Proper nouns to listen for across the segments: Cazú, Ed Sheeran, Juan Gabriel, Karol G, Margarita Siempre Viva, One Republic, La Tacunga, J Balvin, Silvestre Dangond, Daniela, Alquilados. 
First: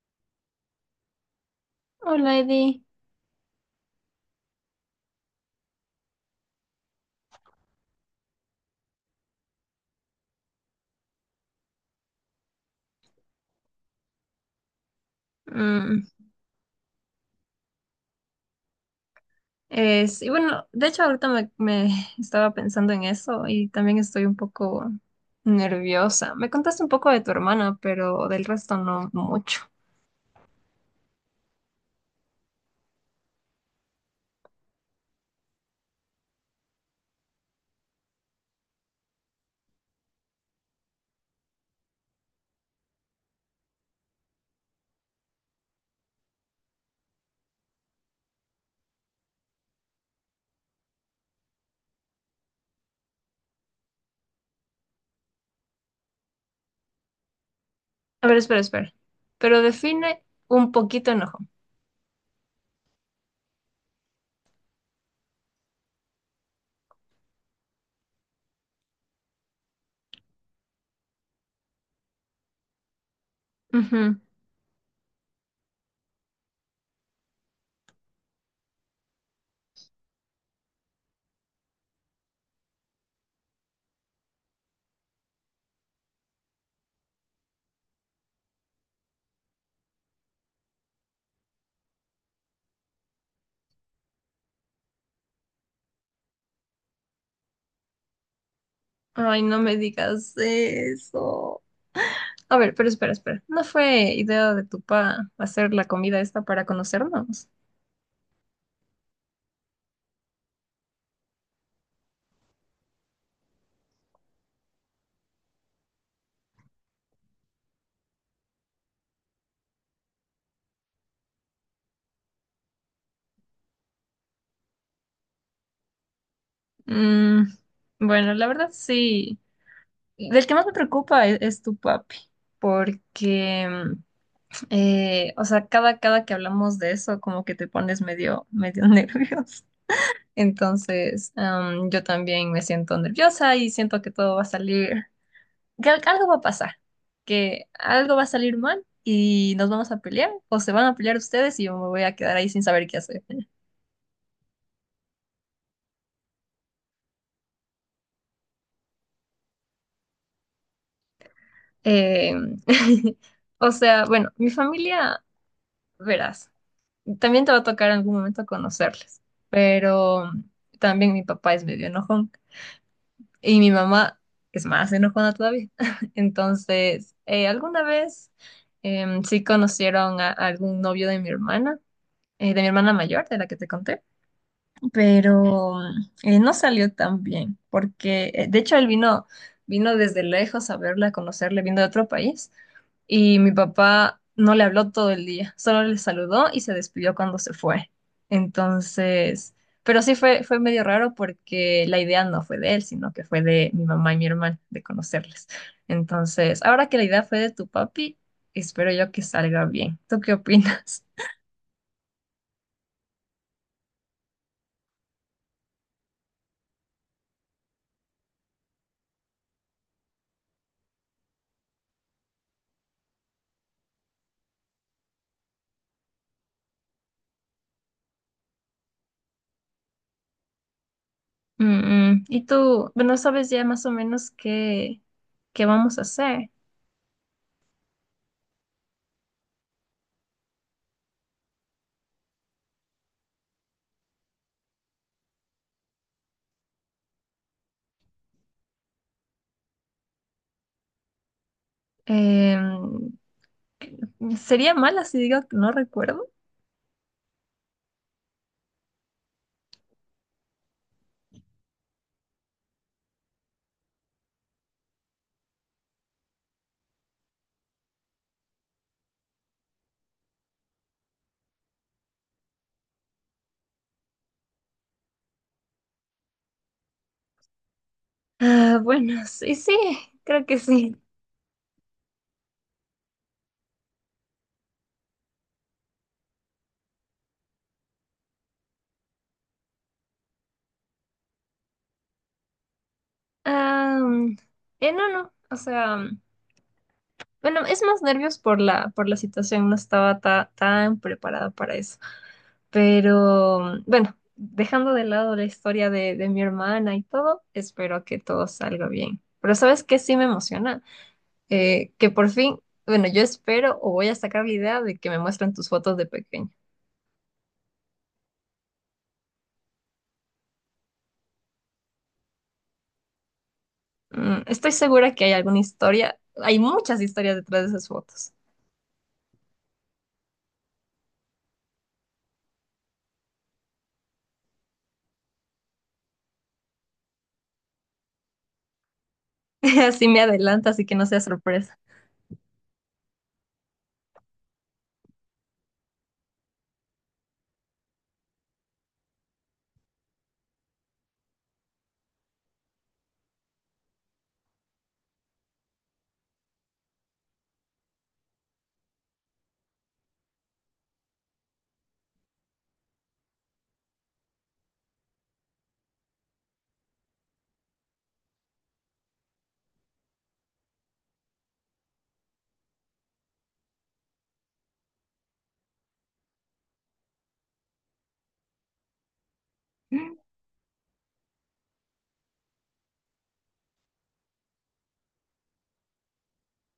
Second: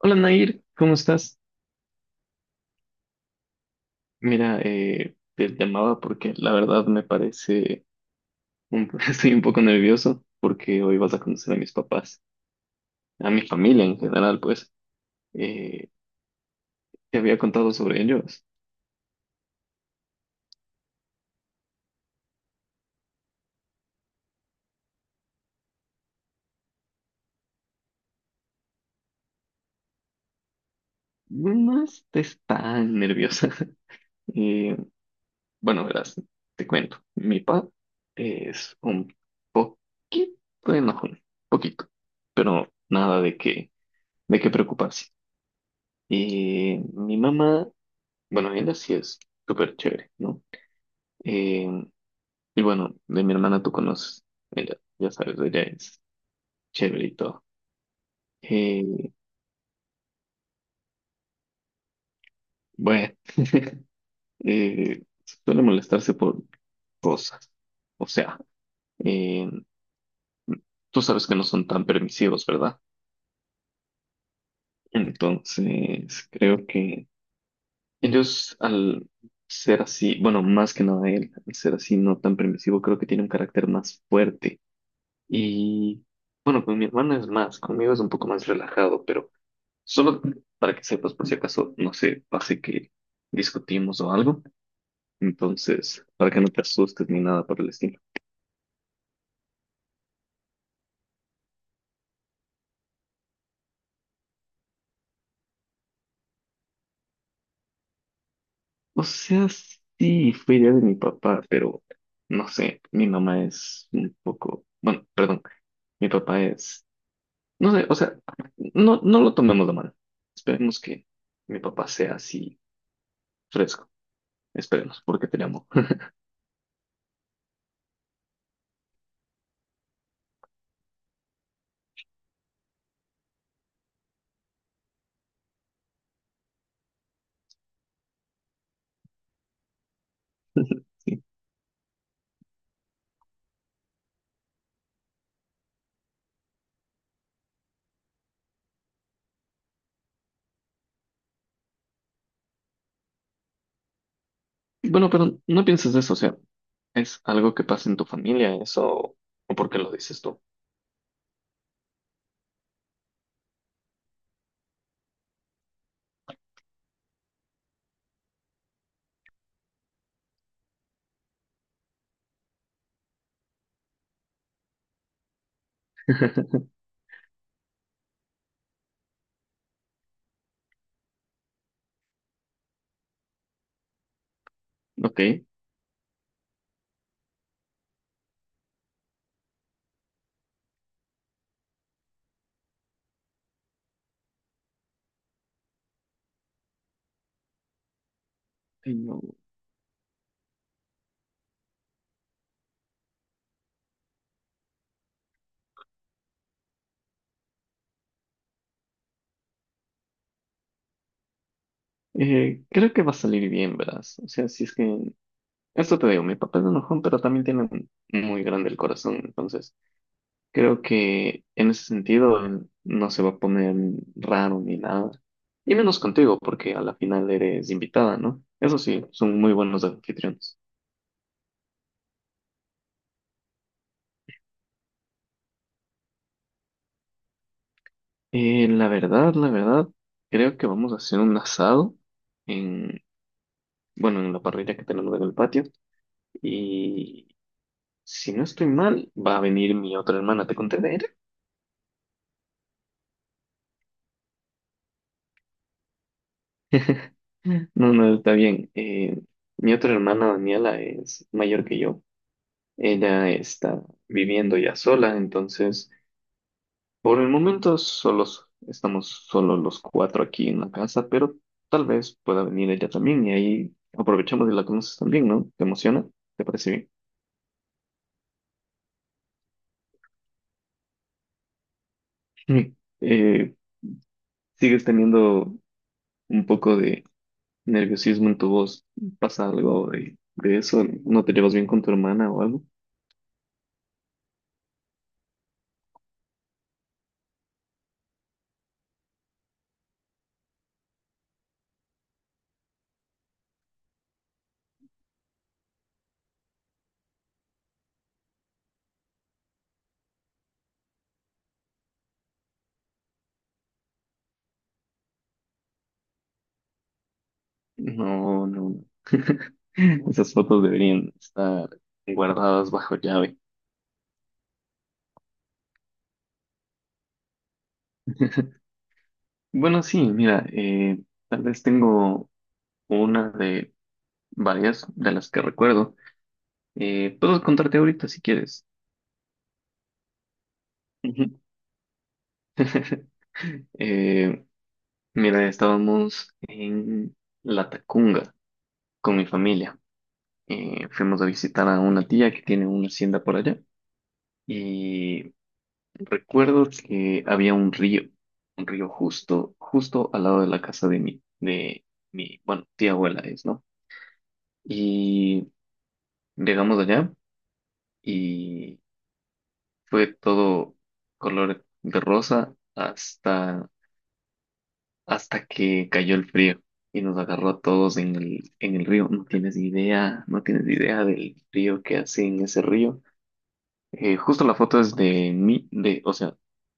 Hola Nair, ¿cómo estás? Hola, Eddie. Mira, te llamaba porque la verdad me parece, estoy un poco nervioso porque hoy vas a conocer a mis papás, a mi familia en general, pues. Eh, Mm, te había contado sobre ellos. De hecho ahorita me estaba pensando en eso y también estoy un poco nerviosa. Me contaste un poco de tu hermana, pero del resto no mucho. No estés tan nerviosa. Eh, bueno, verás, te cuento. Mi papá es un poquito enojón, poquito, pero nada de qué, de qué preocuparse. Y mi mamá, bueno, ella sí es súper chévere, ¿no? Eh, y bueno, de mi hermana tú conoces, ella, ya sabes, ella es chévere y todo. A ver, espera, espera. Eh, Pero define un poquito enojo. bueno, eh, suele molestarse por cosas. O sea, eh, tú sabes que no son tan permisivos, ¿verdad? Ujú. Entonces, creo que ellos al ser así, bueno, más que nada él, al ser así no tan permisivo, creo que tiene un carácter más fuerte. Y bueno, con mi hermana es más, conmigo es un poco más relajado, pero... Solo para que sepas, por si acaso, no sé, pase que discutimos o algo. Entonces, para que no te asustes ni nada por el estilo. Ay, no me digas eso. A ver, pero espera, espera. ¿No fue idea de tu pa hacer la comida esta para conocernos? O sea, sí, fue idea de mi papá, pero no sé, mi mamá es un poco, bueno, perdón, mi papá es, no sé, o sea, no lo tomemos de mal. Esperemos que mi papá sea así fresco. Esperemos, porque te llamo. Mm, bueno, la verdad sí. Del que más me preocupa es tu papi, porque cada que hablamos de eso, como que te pones medio nervioso. Sí. Entonces, yo también me siento nerviosa y siento que todo va a salir, que algo va a pasar, que algo va a salir mal y nos vamos a pelear, o se van a pelear ustedes y yo me voy a quedar ahí sin saber qué hacer. Bueno, pero no pienses eso, o sea, ¿es algo que pasa en tu familia eso o por qué lo dices tú? Eh, mi familia, verás. También te va a tocar en algún momento conocerles, pero también mi papá es medio enojón y mi mamá es más enojona todavía. Entonces, alguna vez sí conocieron a algún novio de mi hermana mayor, de la que te conté Ok, pero no salió tan bien, porque de hecho él vino desde lejos a verla, a conocerle, vino de otro país, y mi papá no le habló todo el día, solo le saludó y se despidió cuando se fue. no. Entonces, pero sí fue medio raro porque la idea no fue de él, sino que fue de mi mamá y mi hermana, de conocerles. Entonces, ahora que la idea fue de tu papi, espero yo que salga bien. ¿Tú qué opinas? Creo que va a salir bien, verás. O sea, si es que... Esto te digo, mi papá es enojón, pero también tiene muy grande el corazón. Entonces, creo que en ese sentido él no se va a poner raro ni nada. Y menos contigo, porque a la final eres invitada, ¿no? Eso sí, son muy buenos anfitriones. Mm, mm. Y tú, bueno, sabes ya más o menos qué vamos a hacer. La verdad, creo que vamos a hacer un asado en, bueno, en la parrilla que tenemos en el patio. Si no estoy mal, va a venir mi otra hermana. ¿Te conté de ella? Em, sería mala si digo que no recuerdo. No, no, está bien. Mi otra hermana, Daniela, es mayor que yo. Ella está viviendo ya sola, entonces por el momento solos, estamos solo los cuatro aquí en la casa, pero tal vez pueda venir ella también y ahí aprovechamos y la conoces también, ¿no? ¿Te emociona? ¿Te parece Ah, bueno, sí, sí, creo que sí. bien? Mm. Eh, ¿Sigues teniendo un poco de nerviosismo en tu voz? ¿Pasa algo de eso? ¿No te llevas bien con tu hermana o algo? Am, no, no, es más nervios por por la situación, no estaba tan preparada para eso. Pero dejando de lado la historia de mi hermana y todo, espero que todo salga bien. Pero ¿sabes qué? Sí me emociona. Que por fin, bueno, yo espero o voy a sacar la idea de que me muestren tus fotos de pequeño. No, no, no. Esas fotos deberían estar guardadas bajo llave. Mm, estoy segura que hay alguna historia, hay muchas historias detrás de esas fotos. Bueno, sí, mira, tal vez tengo una de varias de las que recuerdo. Puedo contarte ahorita si quieres. Así me adelanto, así que no sea Ujú. sorpresa. Eh, mira, estábamos en La Tacunga con mi familia. Fuimos a visitar a una tía que tiene una hacienda por allá. Y recuerdo que había un río justo, justo al lado de la casa de bueno, tía abuela es, ¿no? Y llegamos allá y fue todo color de rosa hasta, hasta que cayó el frío y nos agarró a todos en el río. No tienes idea, no tienes idea del frío que hace en ese río. Justo la foto es de mí, de, o sea,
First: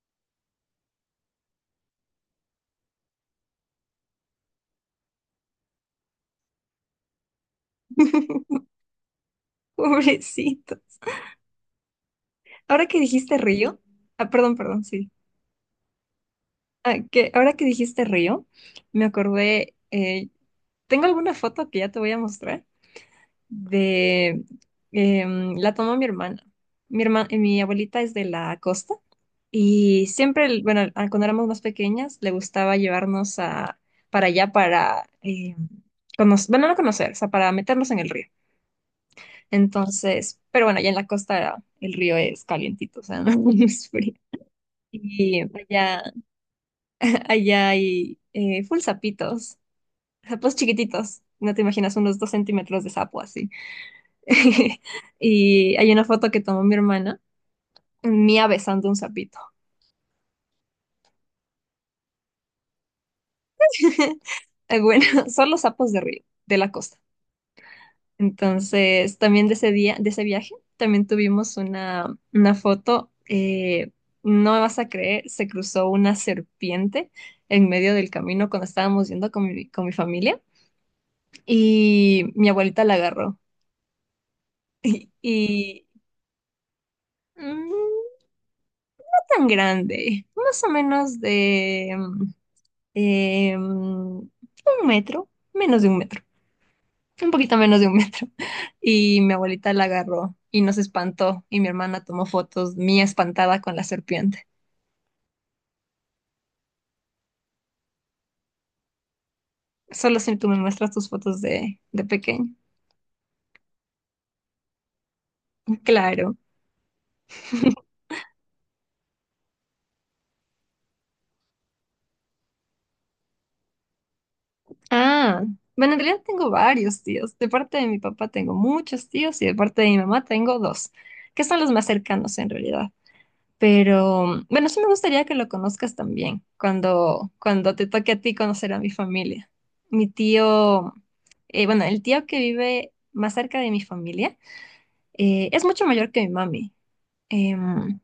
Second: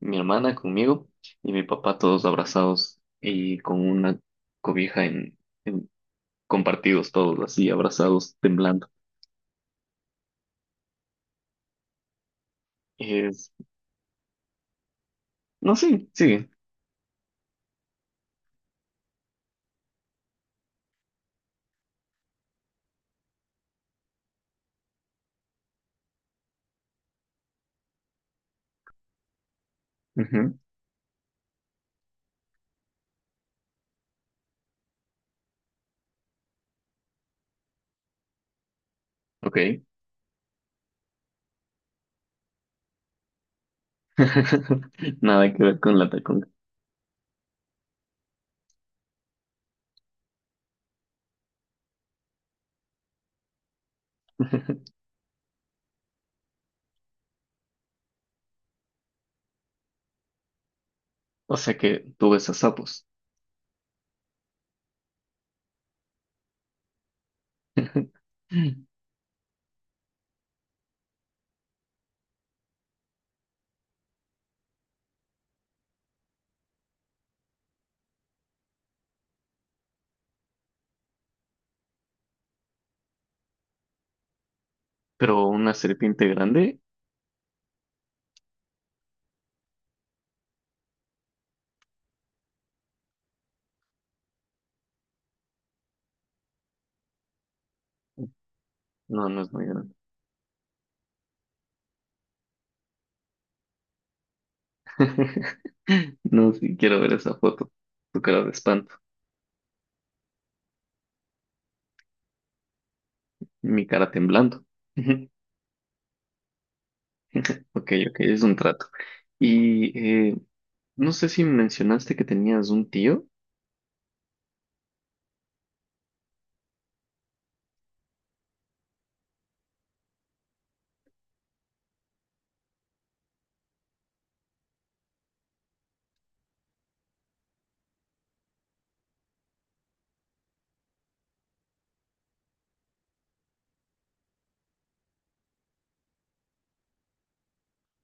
mi hermana conmigo y mi papá todos abrazados y con una cobija en, en- compartidos todos así, abrazados, temblando. Pobrecito. Ahora que dijiste Es, río, ah, perdón, perdón, sí. no, sí, sigue. Ah, que ahora que dijiste río, me acordé, tengo alguna foto que ya te voy a mostrar de la tomó mi hermana. Mi abuelita es de la costa y siempre, Ujú, bueno, cuando éramos más pequeñas, le gustaba llevarnos para allá para, bueno, no conocer, o sea, para meternos en el río. ok. Entonces, pero bueno, allá en la costa el río es calientito, o sea, no es frío. Y Nada que ver con allá, la tacón. allá hay full sapitos, sapos chiquititos, no te imaginas, unos 2 cm de sapo Y hay una foto que tomó mi hermana, mía besando un sapito. O sea que tú ves a sapos. Bueno, son los sapos de río, de la costa. Entonces, también de ese día, de ese viaje, también tuvimos una foto. No me vas a creer, se cruzó una serpiente en medio del camino cuando estábamos yendo con mi familia y mi abuelita la agarró. Y, Pero una y, serpiente grande, mm, no tan grande, más o menos de 1 m, menos de 1 m, un poquito menos de 1 m. Y no, mi no es muy abuelita la grande. agarró y nos espantó y mi hermana tomó fotos mía espantada con la serpiente. No, sí, quiero ver esa foto. Tu cara de espanto, Solo si tú me muestras tus fotos de pequeño. mi cara temblando. Claro. Ok, ok, es un trato. Y eh, no sé si mencionaste que tenías un tío. Ah, bueno, en realidad tengo varios tíos. De parte de mi papá tengo muchos tíos y de parte de mi mamá tengo dos, que son los más cercanos en realidad. Pero bueno, sí me gustaría que lo conozcas también cuando te toque a ti conocer a mi familia. Mi tío, bueno, el tío que vive más cerca de mi familia es mucho mayor que mi mami em,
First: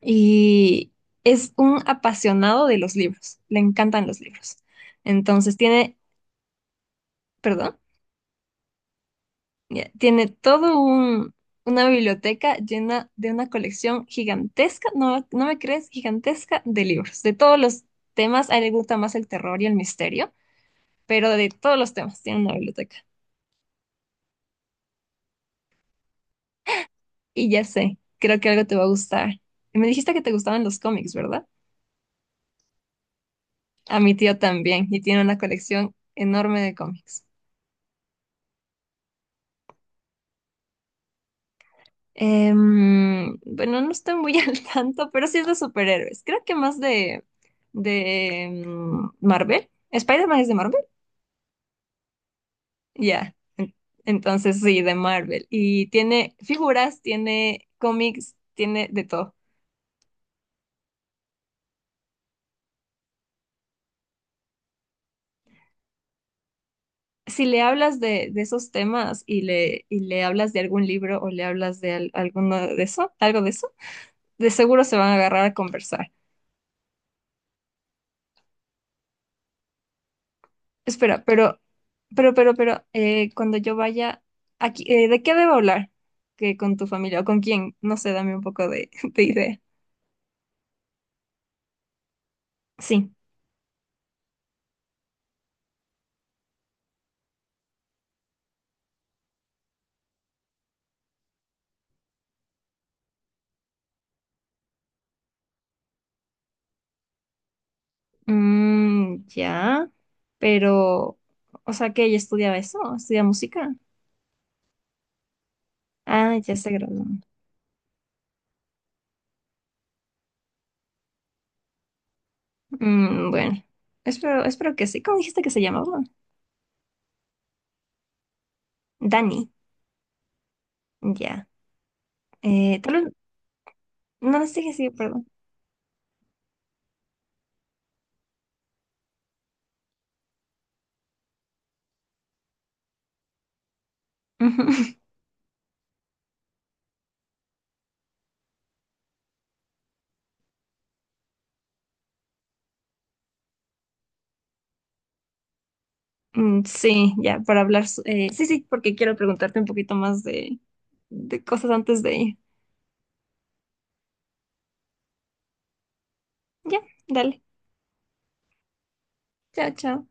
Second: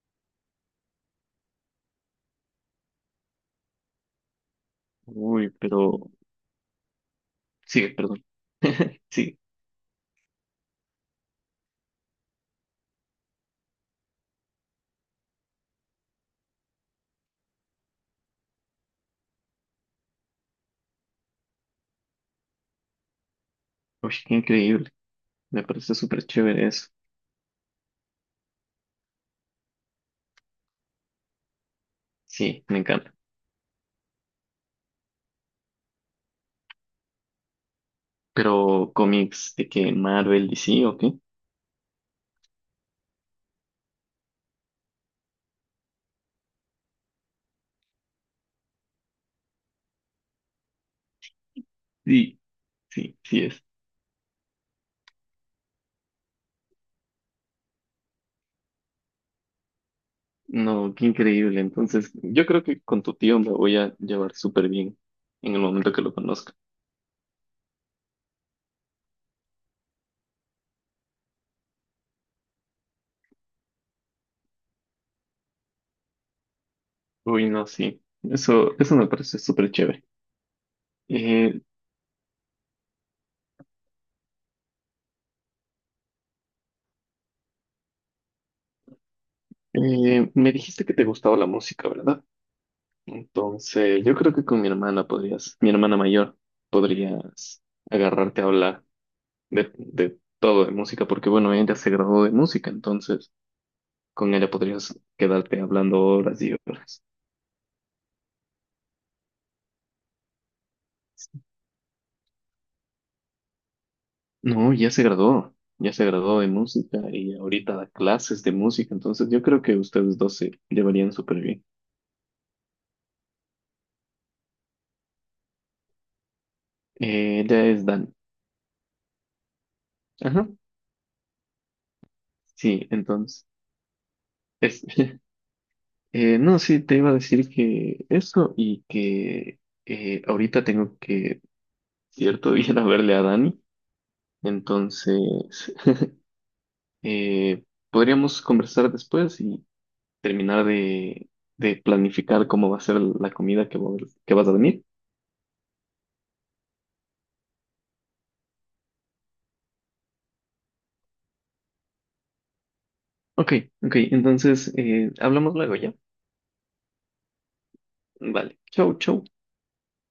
y es un apasionado de los libros, le encantan los libros. Uy, Entonces tiene, pero perdón. sigue, perdón. Sí, Ya, tiene una biblioteca llena de una colección gigantesca, no, no me crees, gigantesca de libros, de todos los temas. A él le gusta más el terror y el misterio, pero de todos los temas tiene una biblioteca. uy, qué increíble. Me parece súper chévere eso. Y ya sé, creo que algo te va a gustar. Y me dijiste que te gustaban los cómics, ¿verdad? Sí, me encanta. A mi tío también, y tiene una colección enorme de cómics. Pero cómics de que Marvel, DC, ¿o qué? Bueno, no estoy muy al tanto, pero sí es de superhéroes. Creo que más de Marvel. Spider-Man es de Marvel. Sí, sí, Ya, sí es. Entonces sí, de Marvel. Y tiene figuras, tiene cómics, tiene de todo. No, qué increíble. Entonces, yo creo que con tu tío me voy a llevar súper bien en el momento que lo conozca. Si le hablas de esos temas y y le hablas de algún libro o le hablas de alguno de eso, algo de eso, de seguro se van a agarrar a conversar. Uy, no, sí. Eso me parece súper chévere. Espera, pero, Eh, pero, pero, pero, eh, cuando yo vaya aquí, ¿de qué debo hablar? ¿Que con tu familia o con quién? No sé, dame un poco de, de idea. Me dijiste que te gustaba la música, ¿verdad? Sí. Entonces, yo creo que con mi hermana podrías, mi hermana mayor, podrías agarrarte a hablar de todo, de música, porque bueno, ella se graduó de música, entonces con ella podrías quedarte hablando horas y horas. Mm, ya, pero, o sea que ella estudia música. No, ya se Ah, graduó de ya se música graduó. y ahorita da clases de música, entonces yo creo que ustedes dos se llevarían súper bien. Mm, bueno, espero que sí. ¿Cómo dijiste que se llamaba? Ella es Dan. Dani. Ajá. Ya. Sí, Tal vez, entonces, no les dije es, sí, perdón. No, sí, te iba a decir que eso y que ahorita tengo que, cierto, ir a verle a Dani. Ujú. Entonces, eh, podríamos conversar después y terminar de planificar cómo va a ser la comida que, que vas a venir. Mm, sí, ya, para hablar. Sí, sí, porque quiero preguntarte un poquito más de cosas antes de ir. Ok, ok, entonces hablamos luego ya. Ya, dale. Vale, chau, chau. Chao, chao.